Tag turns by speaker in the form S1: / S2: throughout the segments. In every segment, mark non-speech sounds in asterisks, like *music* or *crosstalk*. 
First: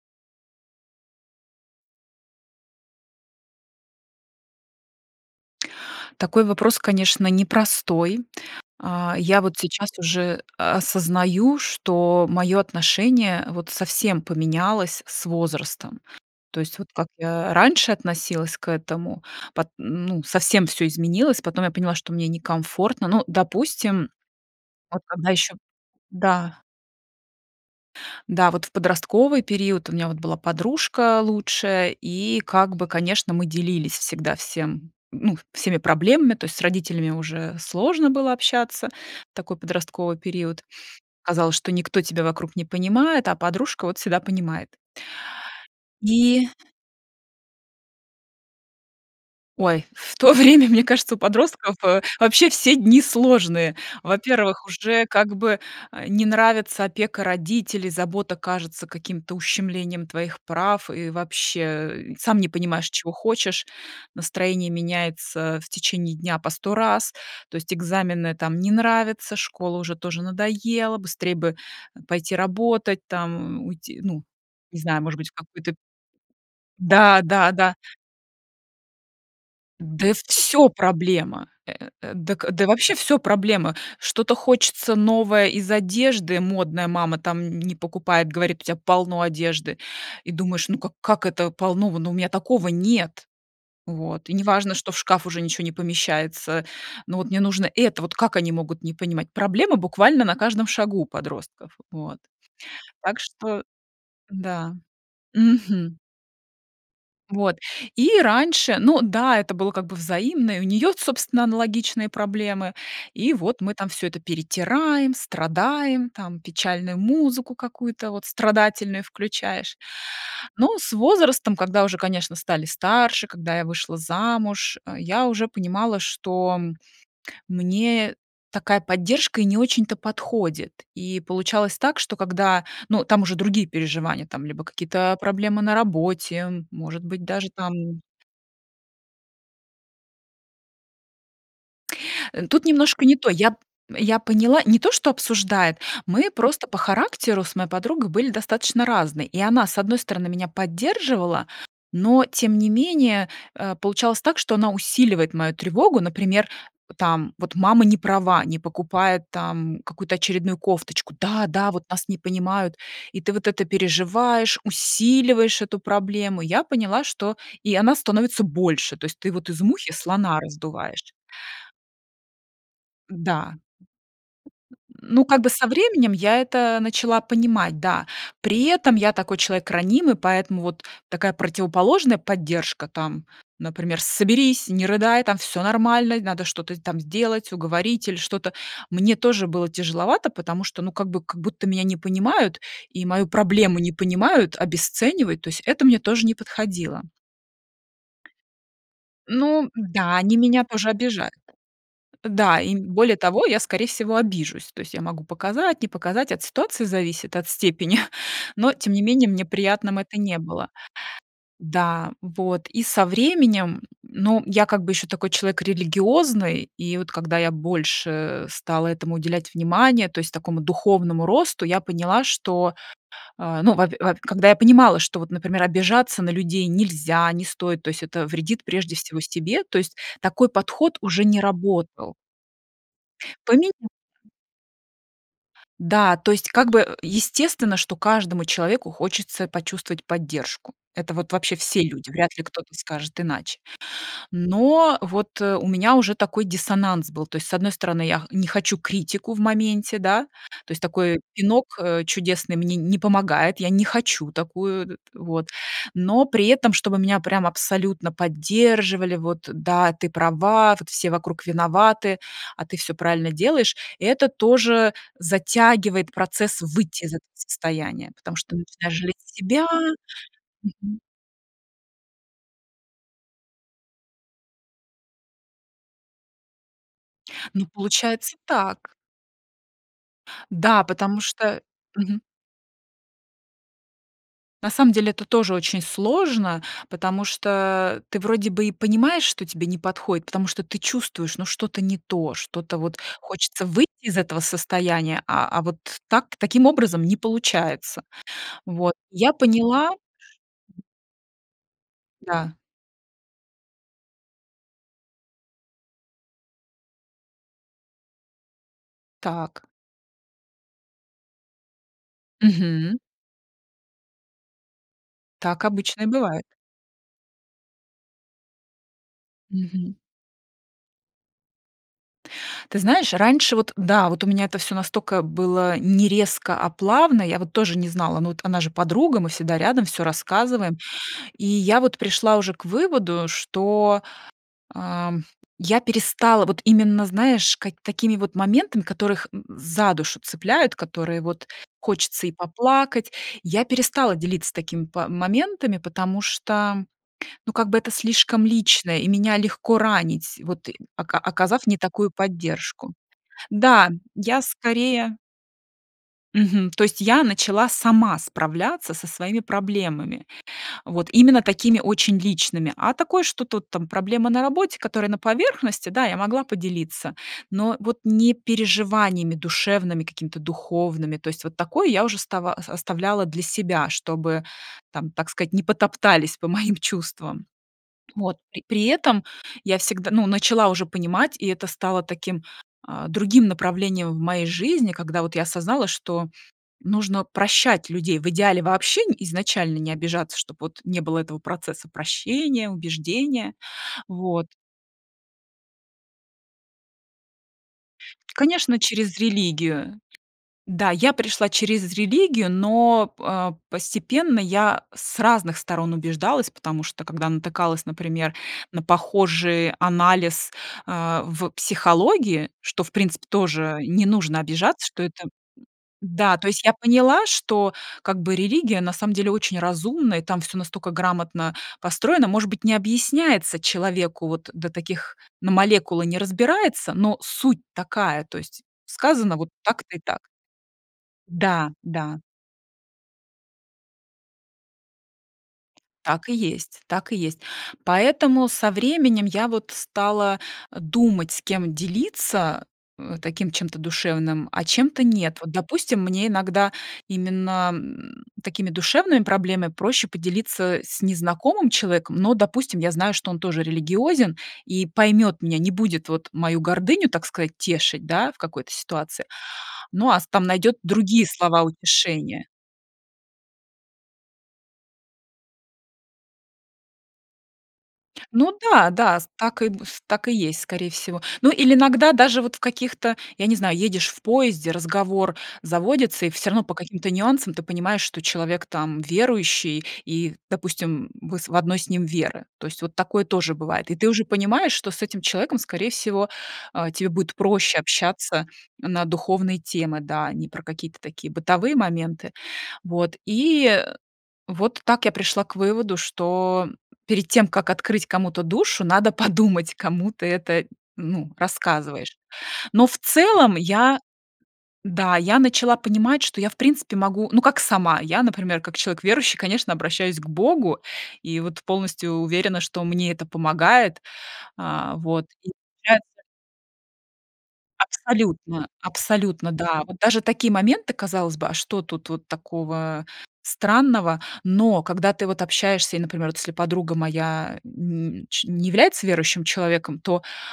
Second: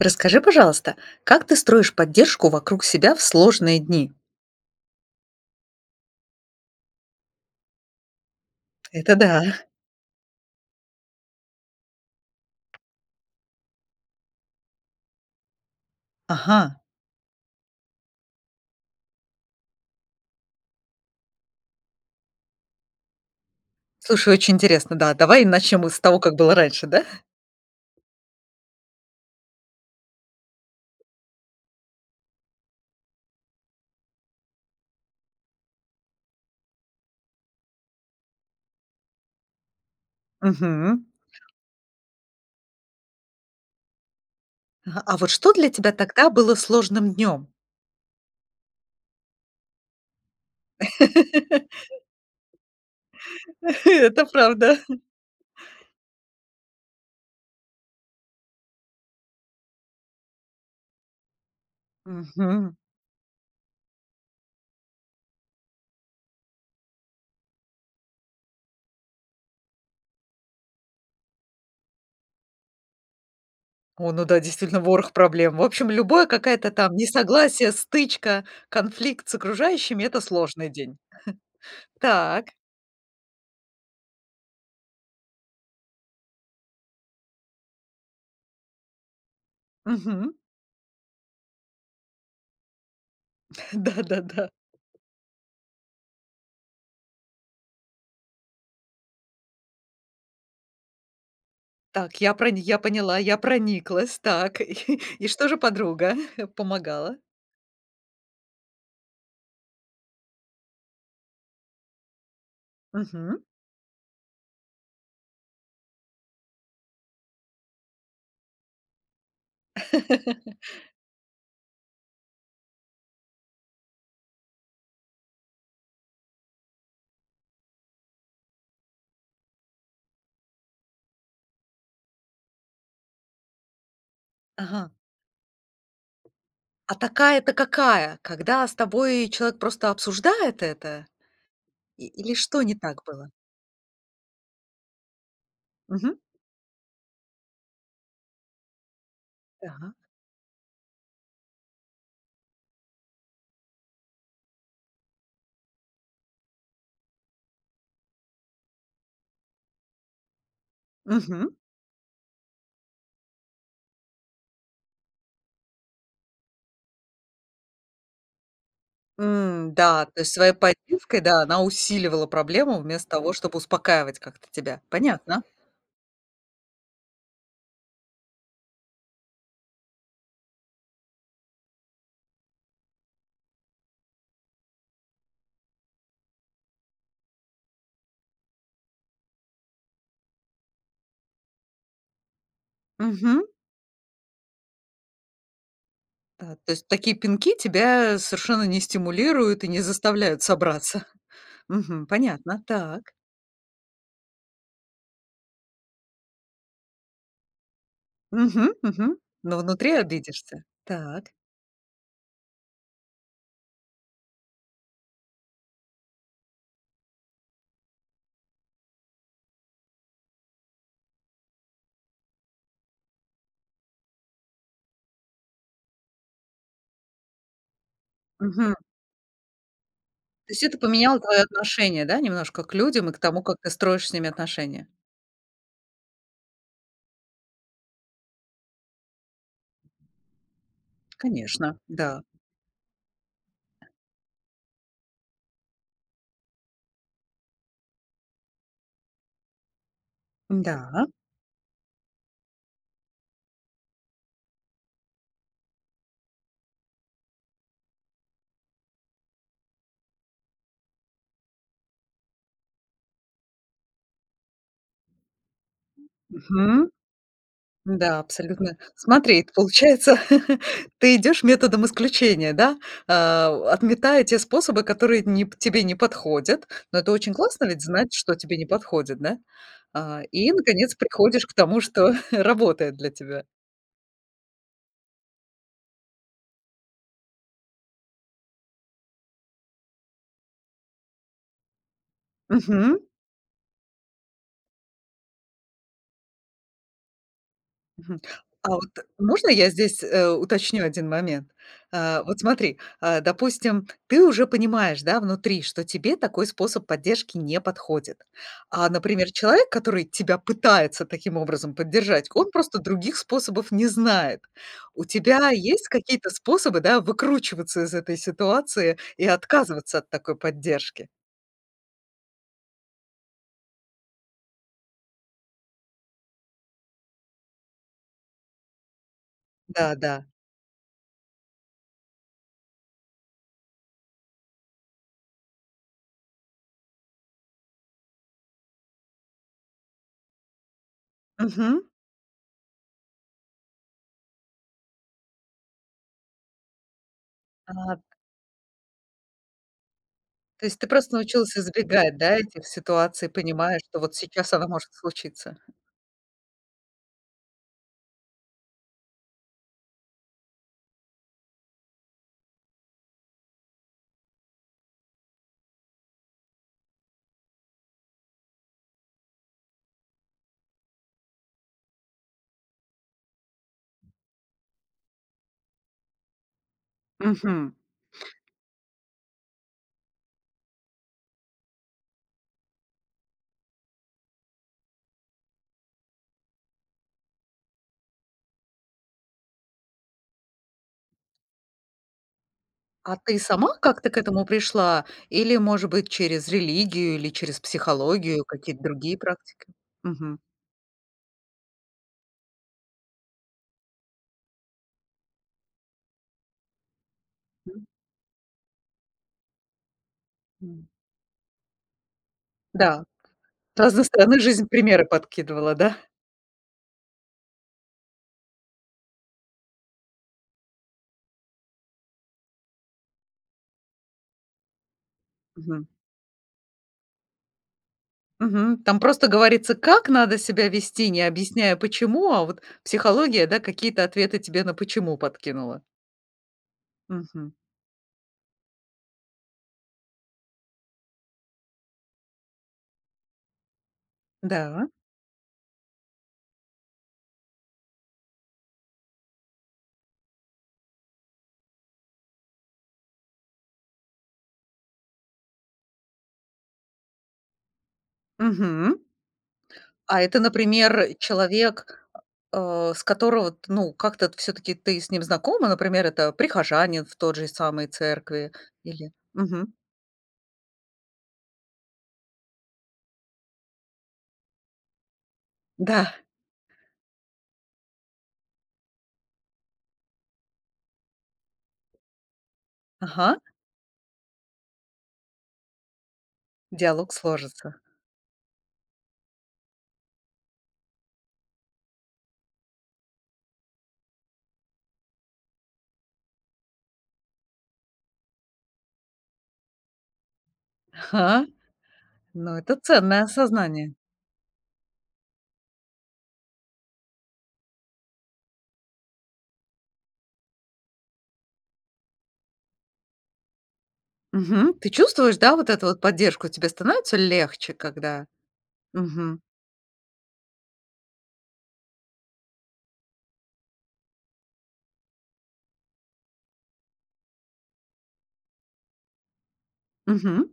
S1: Расскажи, пожалуйста, как ты строишь поддержку вокруг себя в сложные дни.
S2: Такой вопрос, конечно, непростой. А,
S1: Это
S2: я
S1: да.
S2: вот сейчас уже, э, осознаю, что мое отношение вот совсем поменялось с возрастом. То есть,
S1: Ага.
S2: вот как я раньше относилась к этому, пот ну совсем всё изменилось, потом я поняла, что мне некомфортно. Ну, допустим,
S1: Слушай, очень интересно,
S2: вот
S1: да,
S2: когда
S1: давай
S2: еще
S1: начнем мы с того, как было
S2: да.
S1: раньше, да.
S2: Да, вот в подростковый период у меня вот была подружка лучшая, и как бы, конечно, мы делились всегда всем, ну, всеми проблемами, то есть с родителями уже сложно было общаться в такой подростковый период.
S1: Мгм.
S2: Казалось, что никто тебя вокруг не понимает, а подружка вот всегда понимает.
S1: Ага. А вот что для тебя тогда
S2: И
S1: было сложным днем?
S2: Ой, в то время, мне кажется, у подростков, э,
S1: *laughs*
S2: вообще все дни сложные.
S1: *chuckles* Да,
S2: Во-первых,
S1: правда! *chuckles*
S2: уже как бы, э, не нравится опека родителей, забота кажется каким-то ущемлением твоих прав, и вообще, э, сам не
S1: Мгм.
S2: понимаешь, чего хочешь, настроение меняется, а, в течение дня по 100 раз, то есть экзамены там не нравятся, школа уже тоже надоела, быстрей бы, э, пойти работать, там, м, уйти,
S1: О,
S2: ну
S1: ну да,
S2: не
S1: действительно,
S2: знаю,
S1: ворох
S2: может быть, в
S1: проблем! В
S2: какой-то
S1: общем, любое какое-то там
S2: Да да
S1: несогласие,
S2: да.
S1: стычка, конфликт с окружающими-
S2: Да
S1: это
S2: всё
S1: сложный день.
S2: проблема!
S1: *chuckles*
S2: Э, дак
S1: Так.
S2: да, вообще всё проблема. Что-то хочется новое из одежды, модное, мама там н не покупает, говорит: "У тебя полно одежды!" И
S1: Мгм.
S2: думаешь: "Ну, как как это полно? В ну, у меня такого нет".
S1: *chuckles* Да да
S2: Вот, и не
S1: да.
S2: важно, что в шкаф уже ничего не помещается. Ну, вот мне нужно это. Вот как они могут не понимать. Проблема буквально на каждом шагу у подростков. Вот.
S1: Так, я про я поняла,
S2: Так
S1: я
S2: что,
S1: прониклась, так.
S2: да.
S1: *chuckles* И что же
S2: Мгм.
S1: подруга? *chuckles* Помогала?
S2: Вот, и раньше Ну да, это было как бы взаимно, и у нее, собственно, аналогичные проблемы. И
S1: Мгм.
S2: вот мы там всё это перетираем, страдаем, там печальную музыку какую-то вот страдательную включаешь.
S1: *chuckles*
S2: Ну, с возрастом, когда уже, конечно, стали старше, когда я вышла замуж, а, я уже понимала, что мне такая поддержка и не очень-то подходит. И получалось так, что когда, ну, там уже другие переживания, там, либо
S1: Ага.
S2: какие-то, а, проблемы на работе,
S1: А
S2: может быть,
S1: такая-
S2: даже
S1: это
S2: там
S1: какая? Когда с тобой человек просто обсуждает это? И или
S2: Э,
S1: что
S2: тут
S1: не так
S2: немножко не то.
S1: было?
S2: Я п я поняла, не то, что обсуждает.
S1: Мгм.
S2: Мы просто по характеру с моей подругой были достаточно разные. И она, с
S1: Так.
S2: одной стороны, меня поддерживала, но тем не менее, а, получалось так, что она усиливает мою тревогу. Например, там вот мама не права, не покупает там какую-то очередную кофточку: "Да,
S1: Мгм.
S2: да, вот нас не понимают!" И ты вот это переживаешь, усиливаешь эту проблему. И я поняла, что и она становится больше, то есть ты вот из
S1: М,
S2: мухи
S1: да, то есть
S2: слона
S1: своей
S2: раздуваешь.
S1: поддержкой, да, она усиливала проблему, вместо того
S2: Да.
S1: чтобы успокаивать как-то тебя.
S2: Ну, как
S1: Понятно.
S2: бы со временем я это, э, начала понимать, да при этом я такой человек ранимый, поэтому вот такая противоположная поддержка, там, например: "Соберись, не рыдай, там всё нормально, надо что-то с там сделать, уговорить или что-то". Мне тоже было тяжеловато, потому что, ну, как будто меня не понимают, и мою
S1: Мгм.
S2: проблему не понимают, обесценивают, то есть это мне тоже не
S1: Да, то есть
S2: подходило.
S1: такие пинки тебя совершенно не стимулируют и
S2: Ну
S1: не
S2: да, они
S1: заставляют
S2: меня тоже
S1: собраться.
S2: обижают.
S1: Мгм,
S2: Да,
S1: понятно.
S2: и
S1: Так.
S2: более того, я, скорее всего, обижусь, то есть я могу показать, не показать, от ситуации зависит, от степени, *chuckles* но
S1: Мгм
S2: тем не
S1: мгм.
S2: менее мне
S1: Но внутри
S2: приятным это не
S1: обидишься.
S2: было.
S1: Так.
S2: Да, вот, и со временем, ну, я как бы ещё такой человек религиозный, и вот когда я больше, э, стала этому уделять внимания, то есть такому духовному росту, я поняла, что, а, ну, во пе во пе когда я понимала, что вот, например, обижаться на людей нельзя, не стоит, то есть это вредит,
S1: Мгм.
S2: прежде всего, себе. То есть такой
S1: То есть это
S2: подход
S1: поменяло
S2: уже не
S1: твое отношение,
S2: работал.
S1: да, немножко к людям и к тому, как
S2: Пони
S1: ты строишь с ними отношения?
S2: Да, то есть как бы, э, естественно, что каждому человеку хочется почувствовать поддержку. Это вот вообще
S1: Конечно,
S2: все люди,
S1: да.
S2: вряд ли кто-то скажет иначе. Но вот, э, у меня уже такой диссонанс был, то есть, с одной стороны, я х не хочу критику в моменте, да, то есть
S1: Да.
S2: такой пинок, э, чудесный мне не помогает, я не хочу такую, э, вот. Но при этом, чтобы меня прям абсолютно поддерживали: "Вот, да, ты права, вот все вокруг виноваты, а ты всё правильно делаешь". Это тоже затягивает процесс
S1: Мгм.
S2: выйти из этого состояния,
S1: Да,
S2: потому что
S1: абсолютно.
S2: начинаешь жалеть
S1: Смотри,
S2: себя.
S1: получается, *laughs*
S2: Мгм.
S1: ты идешь методом исключения, да. А, у отметая те способы, которые не п тебе не подходят. Но это очень
S2: Ну,
S1: классно ведь знать,
S2: получается
S1: что тебе не
S2: так.
S1: подходит, да? А, и,
S2: Да,
S1: наконец,
S2: потому
S1: приходишь к
S2: что
S1: тому, что
S2: Мгм.
S1: *chuckles* работает для тебя.
S2: На самом деле, это тоже очень сложно. Потому что, а, ты вроде бы и понимаешь, что тебе не подходит, потому что ты чувствуешь, ну, что-то не то, что-то вот
S1: Мгм.
S2: хочется выйти из этого состояния, а, а, вот так таким образом не получается.
S1: Мгм. А вот
S2: Вот и я
S1: можно я
S2: поняла.
S1: здесь, э, уточню один момент? А, вот
S2: Да.
S1: смотри, а, допустим, ты уже понимаешь, да, внутри, что тебе такой способ поддержки не подходит. А, например,
S2: Так.
S1: человек, который тебя пытается таким образом поддержать, он просто
S2: Мгм.
S1: других способов не знает. У тебя
S2: Так
S1: есть
S2: обычно и
S1: какие-то
S2: бывает.
S1: способы, да, выкручиваться из этой ситуации и
S2: Мгм.
S1: отказываться от такой поддержки?
S2: Ты знаешь, раньше вот, э, да, вот у меня это всё настолько было не резко, а плавно, я вот тоже не знала, но вот она же подруга, мы всегда рядом,
S1: Да,
S2: всё
S1: да.
S2: рассказываем. И я вот пришла уже к выводу, что, ам, я перестала вот именно, знаешь, ка какими вот моментами, которых, м, за душу цепляют, которые вот
S1: Мгм.
S2: хочется и поплакать, я перестала делиться такими па моментами, потому что, ну, как бы это
S1: Так.
S2: слишком личное и меня легко ранить,
S1: То
S2: вот, э,
S1: есть ты просто
S2: ока
S1: научилась
S2: оказав не такую
S1: избегать, да, этих
S2: поддержку.
S1: ситуаций, понимая,
S2: Да,
S1: что вот
S2: я
S1: сейчас оно может
S2: скорее
S1: случиться.
S2: Мгм. То есть я начала сама справляться со своими проблемами, вот, именно такими очень личными. А такое, что тут там проблемы на работе, которые на поверхности, да, я могла поделиться, но, э, вот не переживаниями душевными, какими-то духовными. То есть вот такое я уже става ос оставляла для себя, чтобы, там, так сказать, не потоптались по моим чувствам.
S1: Мгм.
S2: Вот. При при этом я всегда, ну, начала уже понимать, и это стало таким, а, другим направлением в моей жизни, когда вот я осознала, что нужно прощать людей, в идеале вообще, н изначально не обижаться, чтоб вот не было этого процесса прощения,
S1: А ты
S2: убеждения,
S1: сама как-то к этому
S2: вот.
S1: пришла? Или, может быть, через религию или через психологию?
S2: Конечно,
S1: Какие-то другие
S2: через
S1: практики?
S2: религию.
S1: Мгм.
S2: Да, я пришла через религию, но п а, постепенно я, э, с разных сторон убеждалась, потому что когда натыкалась, например, на похожий анализ,
S1: М.
S2: а, в психологии, что, в
S1: Да.
S2: принципе, тоже,
S1: С
S2: э,
S1: разной
S2: не
S1: стороны
S2: нужно
S1: жизнь
S2: обижаться, что
S1: примеры
S2: это,
S1: подкидывала, да?
S2: да, то есть я поняла, что как бы религия на самом деле очень разумна, и там всё настолько грамотно построено, может быть, не объясняется человеку, вот, э, до таких, на
S1: Мгм.
S2: молекулы не разбирается, но суть такая, то есть
S1: Мгм. Там просто
S2: сказано вот
S1: говорится,
S2: так-то и
S1: как
S2: так.
S1: надо себя вести, не
S2: Да,
S1: объясняя
S2: да.
S1: почему, а вот психология, да, какие-то ответы тебе на почему подкинула.
S2: Так и есть, так и есть.
S1: Мгм.
S2: Поэтому со временем я вот стала, а, думать, с кем делиться, э, э, таким чем-то душевным, а
S1: Да.
S2: чем-то нет. Вот допустим, мне иногда именно, м, такими душевными проблемами проще поделиться, э, с незнакомым человеком, но, допустим, я знаю, что он тоже религиозен и поймёт меня, не будет вот мою гордыню, так сказать, тешить, да, в какой-то
S1: Мгм.
S2: ситуации, ну, а
S1: А
S2: с
S1: это,
S2: там найдёт
S1: например,
S2: другие слова
S1: человек,
S2: утешения.
S1: а, с которого ты, ну, как-то вот всё-таки ты с ним знакома, например, это прихожанин в той же самой церкви?
S2: Ну да,
S1: Или
S2: да, с так и,
S1: мгм.
S2: с так и есть, скорее всего. Ну или иногда даже вот в каких-то, я не знаю, едешь в поезде, разговор
S1: Да.
S2: заводится, и всё равно по каким-то нюансам ты понимаешь, что человек там, м, верующий и, допустим, м, вы с в одной с ним веры. То есть вот такое
S1: Ага.
S2: тоже бывает. И ты уже понимаешь, что с этим человеком, скорее всего, а, тебе
S1: Диалог
S2: будет
S1: сложится.
S2: проще общаться, м, на духовные темы, да, а не про какие-то такие бытовые моменты. Вот. И, э, вот так я пришла к выводу, что, м, перед тем, как открыть кому-то душу, надо подумать, кому ты это, м, ну,
S1: Ага.
S2: рассказываешь.
S1: Ну, это
S2: Но в
S1: ценное
S2: целом,
S1: осознание!
S2: я да, я начала понимать, что я, в принципе, могу, ну как сама, я, например, как человек верующий, конечно, обращаюсь к Богу и вот полностью уверена, что мне это помогает.
S1: Мгм. Ты
S2: А вот,
S1: чувствуешь,
S2: и
S1: да, вот эту вот
S2: получается
S1: поддержку? Тебе становится легче, когда
S2: Абсолютно,
S1: Мгм.
S2: абсолютно, да. Вот даже такие моменты, казалось бы, а что тут вот такого, а, странного? Но когда ты вот общаешься и, например вот, если подруга моя, э, н не ч не является верующим человеком, то
S1: Мгм.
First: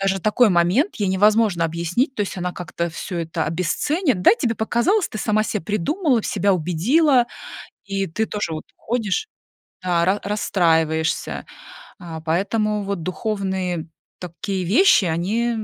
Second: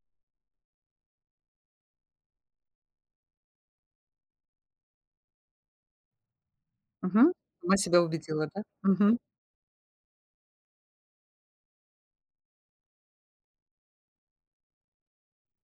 S2: даже такой момент ей невозможно объяснить, то есть она как-то всё это обесценит. Да, тебе показалось, ты сама себе придумала, себя убедила,
S1: Мгм, сама себя
S2: и ты
S1: убедила,
S2: тоже
S1: да?
S2: вот
S1: Мгм.
S2: ходишь да, ра расстраиваешься. А, поэтому вот духовные такие вещи, они, э,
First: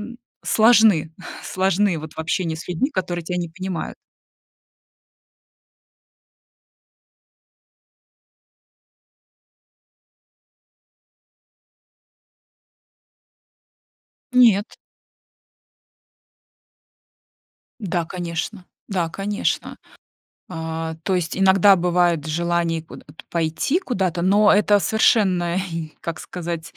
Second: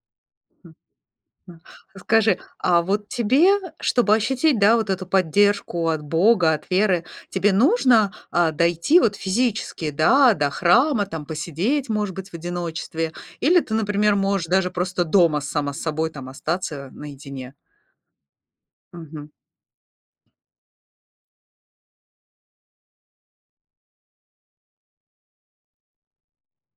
S1: М.
S2: сложны,
S1: М,
S2: сложны *exhales*
S1: а
S2: вот в
S1: скажи,
S2: общении с
S1: а
S2: людьми,
S1: вот
S2: которые тебя
S1: тебе,
S2: не
S1: э,
S2: понимают.
S1: чтобы ощутить, да, вот эту поддержку от Бога, от веры, тебе нужно, а, дойти вот физически, да, до храма, там посидеть, может быть, в одиночестве, или ты, например, можешь даже
S2: Нет.
S1: просто дома сама с собой там остаться, э, наедине.
S2: Да, конечно, да,
S1: Мгм.
S2: конечно. А, то есть иногда бывает желание куда-то пойти куда-то, но это совершенно и, как сказать,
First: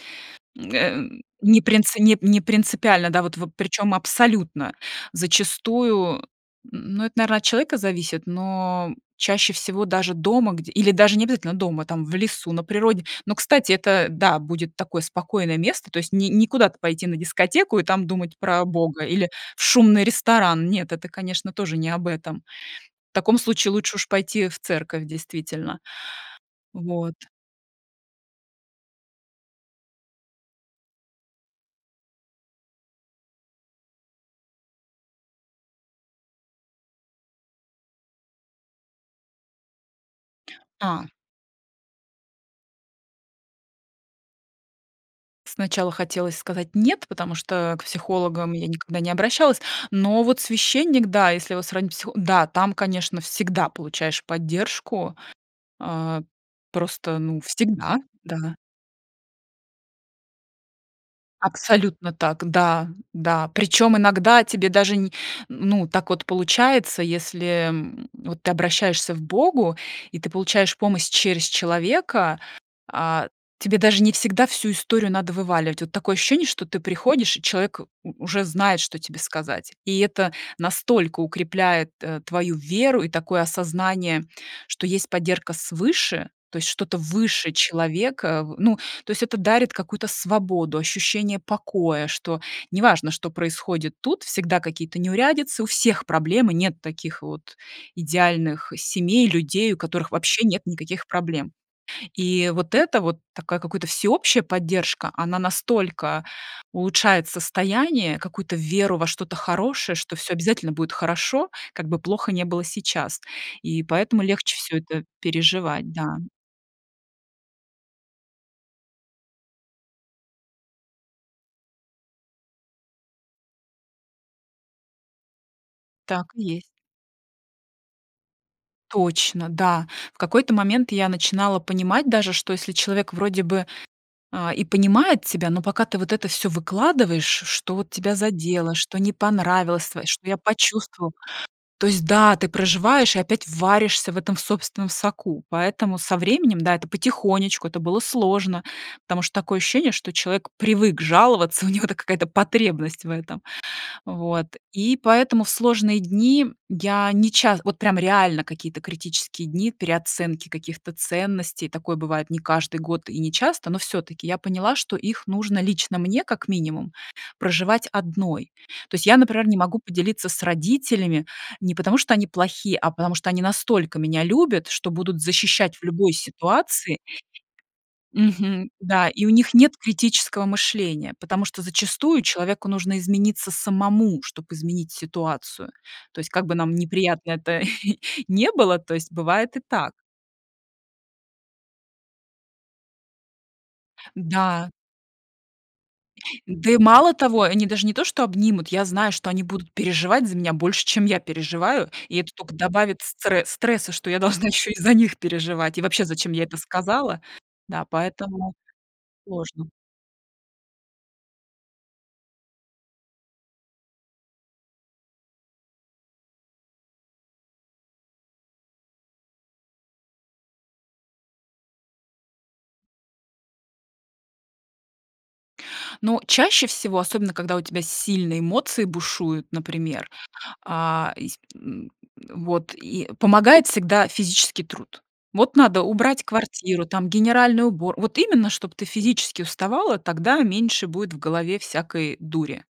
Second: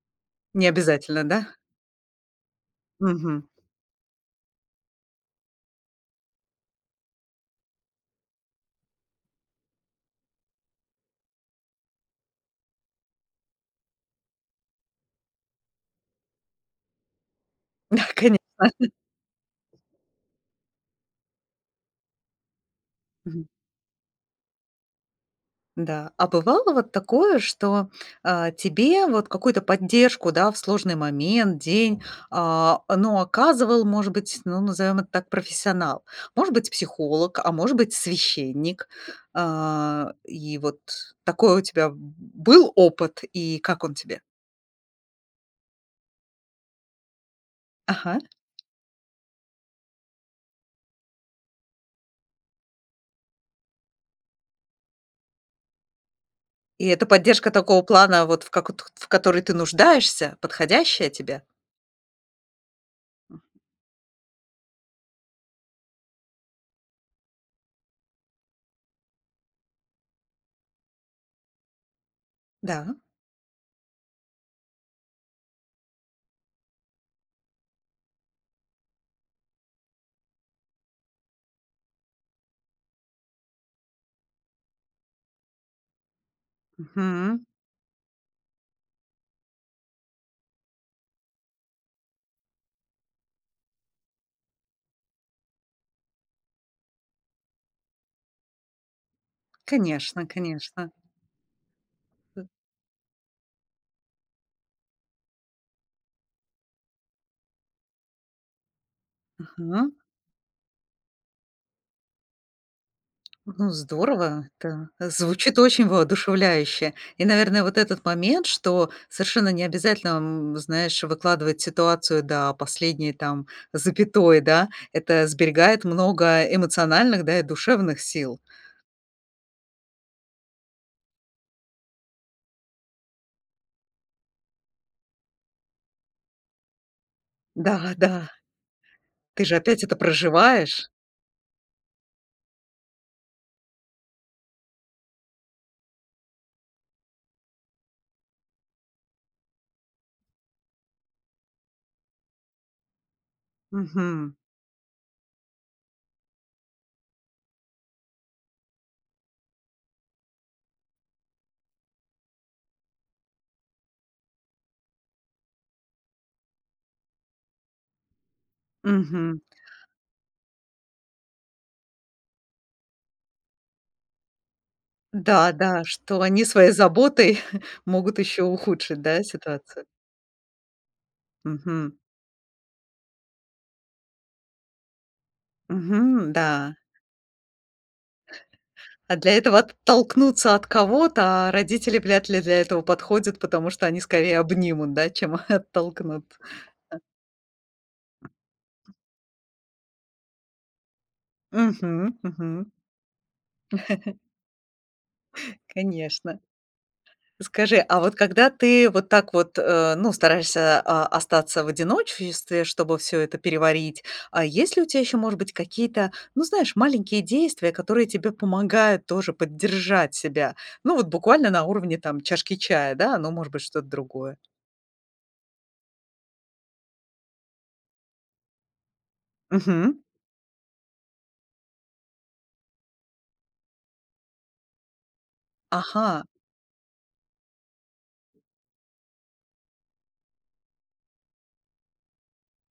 S1: Не
S2: м, э, м,
S1: обязательно, да.
S2: не принце не не принципиально, да, вот
S1: Мгм.
S2: вот, причём абсолютно. Зачастую, э, н ну, это, наверно, от человека зависит, но, м, чаще всего даже дома где или даже не обязательно дома, там в лесу, на природе. Но, кстати, это, э, да, будет такое спокойное место, то есть не не куда-то пойти на дискотеку и
S1: Да,
S2: там думать
S1: конечно.
S2: про, а, Бога или в шумный ресторан. Нет, это, конечно, тоже не об этом. В таком
S1: Мгм.
S2: случае лучше уж пойти, э, в церковь, действительно.
S1: Да, а бывало вот
S2: Вот.
S1: такое, что, а, тебе вот какую-то поддержку, да, в сложный момент, день, а, э, ну, оказывал, может быть, ну, назовем это так, профессионал? Может быть, психолог, а может быть, священник. А, и вот
S2: А.
S1: такой у тебя был опыт, и как он тебе?
S2: Сначала хотелось сказать: "Нет". Потому что, а, к
S1: Ага.
S2: психологам я никогда не обращалась, но вот священник, да, если его сравнить с психо да, там, конечно, всегда получаешь поддержку, а,
S1: И это
S2: просто, ну,
S1: поддержка такого
S2: всегда,
S1: плана, вот в
S2: да.
S1: како т х т в которой ты нуждаешься, подходящая тебе?
S2: Абсолютно так, да, да. Причём иногда тебе даже не, н ну так вот получается, если, м, вот ты обращаешься к Богу и ты получаешь помощь через человека,
S1: Да.
S2: а, тебе даже не всегда всю историю надо вываливать. Вот такое ощущение, что ты приходишь, и человек, э, у уже знает, что тебе сказать. И это настолько укрепляет, э, твою веру и такое осознание, что есть поддержка свыше, то есть что-то
S1: Мгм.
S2: выше человека, а, в ну, то есть это дарит какую-то свободу, ощущение покоя, что неважно, что происходит тут, всегда какие-то неурядицы, у всех проблемы, нет таких вот идеальных семей, людей, у которых
S1: Конечно
S2: вообще нет
S1: конечно.
S2: никаких проблем. И вот эта вот такая какая-то всеобщая поддержка, она настолько улучшает состояние, какую-то веру во что-то
S1: Ага.
S2: хорошее, что всё обязательно будет хорошо, как бы плохо ни было сейчас.
S1: Ну,
S2: И поэтому
S1: здорово,
S2: легче всё
S1: да,
S2: это
S1: звучит очень
S2: переживать, да.
S1: воодушевляюще. И, наверное, вот этот момент, что совершенно не обязательно, м, знаешь, выкладывать ситуацию до последней там запятой, да, это сберегает
S2: Так и
S1: много
S2: есть.
S1: эмоциональных, да, и душевных сил.
S2: Точно, да. В какой-то момент я начинала понимать даже, что если человек вроде бы, а, и понимает тебя, но пока ты вот это всё выкладываешь, ш что вот
S1: Да
S2: тебя
S1: да.
S2: задело, что не
S1: Ты же опять
S2: понравилось
S1: это
S2: твоё, что я
S1: проживаешь!
S2: почувствовала. То есть, да, ты проживаешь и опять варишься в этом собственном соку. Поэтому со временем, да, это потихонечку, это было сложно, потому что такое ощущение, что человек привык жаловаться, у него это какая-то потребность в этом.
S1: Мгм.
S2: Вот, и поэтому в сложные дни, м, я не ча вот прям реально какие-то критические дни переоценки каких-то ценностей, такое бывает не каждый год и не часто, но всё-таки я поняла, что их нужно лично мне, как минимум, проживать одной. То есть я,
S1: Мгм.
S2: например, не могу поделиться с родителями не потому, что они плохие, а потому что они настолько меня любят, что будут
S1: Да
S2: защищать в
S1: да,
S2: любой
S1: что они своей
S2: ситуации.
S1: заботой *chuckles* могут еще
S2: Мгм.
S1: ухудшить,
S2: Да,
S1: да,
S2: и у них нет
S1: ситуацию?
S2: критического мышления, потому что
S1: Мгм.
S2: зачастую человеку нужно измениться самому, чтоб изменить ситуацию. То есть,
S1: Мгм.
S2: как бы нам
S1: Да.
S2: неприятно *chuckles* это ни было, то есть,
S1: А для
S2: бывает
S1: этого
S2: и так.
S1: оттолкнуться от кого-то, а родители вряд ли для этого подходят, потому что они скорее
S2: Да.
S1: обнимут, да, чем, а, *chuckles* оттолкнут.
S2: Да и мало того, они даже не то что обнимут, я знаю, что они будут переживать за меня больше, чем я переживаю, и
S1: Мгм.
S2: это только
S1: Мгм.
S2: добавит стре стресса, что я
S1: *chuckles*
S2: должна ещё и за них переживать, и вообще, зачем
S1: Конечно.
S2: я это сказала.
S1: Скажи,
S2: Да,
S1: а вот когда
S2: поэтому
S1: ты вот так вот,
S2: сложно.
S1: э, ну, стараешься, а, остаться в одиночестве, чтобы всё это переварить. А есть ли у тебя еще, может быть, какие-то, ну, знаешь, маленькие действия, которые тебе помогают тоже поддержать себя? Ну, вот буквально на уровне там чашки чая, да? Ну, может быть, что-то другое.
S2: Ну, чаще всего, особенно когда у тебя сильные эмоции бушуют,
S1: Мгм.
S2: например, а, ис м, м, вот, и помогает всегда физический труд. Вот надо
S1: Ага!
S2: убрать квартиру, там генеральный убор вот именно, чтоб ты физически уставала, тогда меньше будет в голове всякой дури,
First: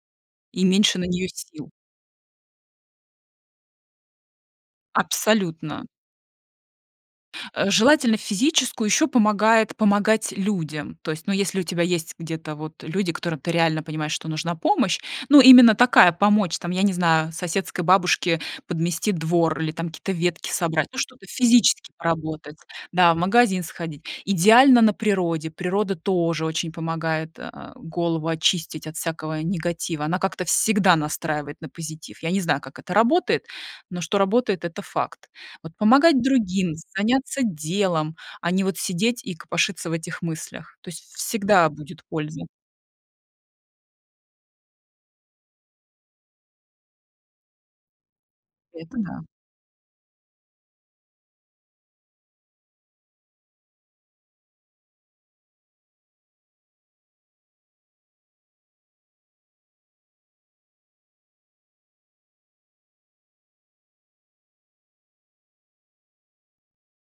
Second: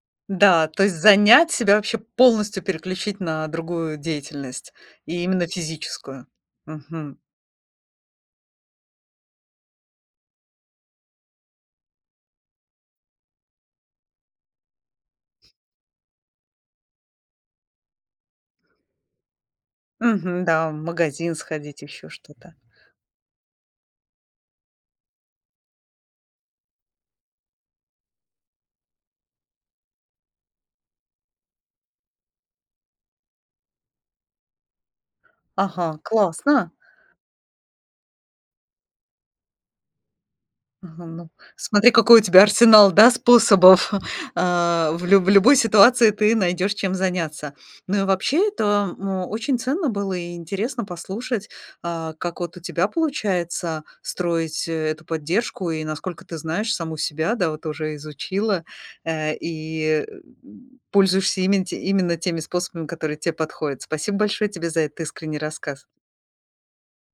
S2: и
S1: Да, то есть
S2: меньше на нее
S1: занять
S2: сил.
S1: себя, вообще, полностью переключить на другую деятельность, и именно
S2: Абсолютно.
S1: физическую. Мгм.
S2: Э, желательно физическую, ещё помогает помогать людям. То есть, ну, если у тебя есть где-то вот люди, которым ты реально понимаешь, что нужна помощь. Ну, именно такая, помочь там, я не знаю, соседской бабушке подмести двор или там какие-то
S1: Мгм.
S2: ветки
S1: Да, в
S2: собрать, ну, что-то
S1: магазин сходить,
S2: физически
S1: еще что-то.
S2: поработать, да, в магазин сходить. Идеально- на природе, природа тоже очень помогает, э, голову очистить от всякого негатива, она как-то всегда настраивает на позитив. Я не знаю, как это работает, но что работает- это факт. Вот,
S1: Ага,
S2: помогать
S1: классно!
S2: другим, заняться делом, а не вот сидеть и копошиться в этих мыслях. То есть,
S1: Мгм, ну
S2: всегда
S1: Смотри,
S2: будет
S1: какой у тебя
S2: польза.
S1: арсенал, да, способов. *chuckles* Э, в лю в любой ситуации ты найдешь, чем заняться. Ну и вообще это,
S2: Это да.
S1: м, очень ценно было и интересно послушать, а, как вот у тебя получается строить, э, эту поддержку и, насколько ты знаешь, саму себя, да, вот уже изучила, э, и, м, пользуешься именно те именно теми способами, которые те подходят. Спасибо большое тебе за этот искренний рассказ!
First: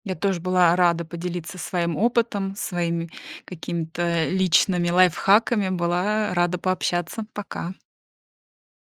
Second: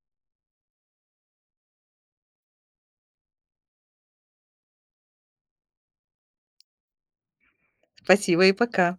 S2: Я тоже была рада поделиться своим опытом, своими какими-то личными лайфхаками, была, а, рада пообщаться! Пока!
S1: Спасибо и пока!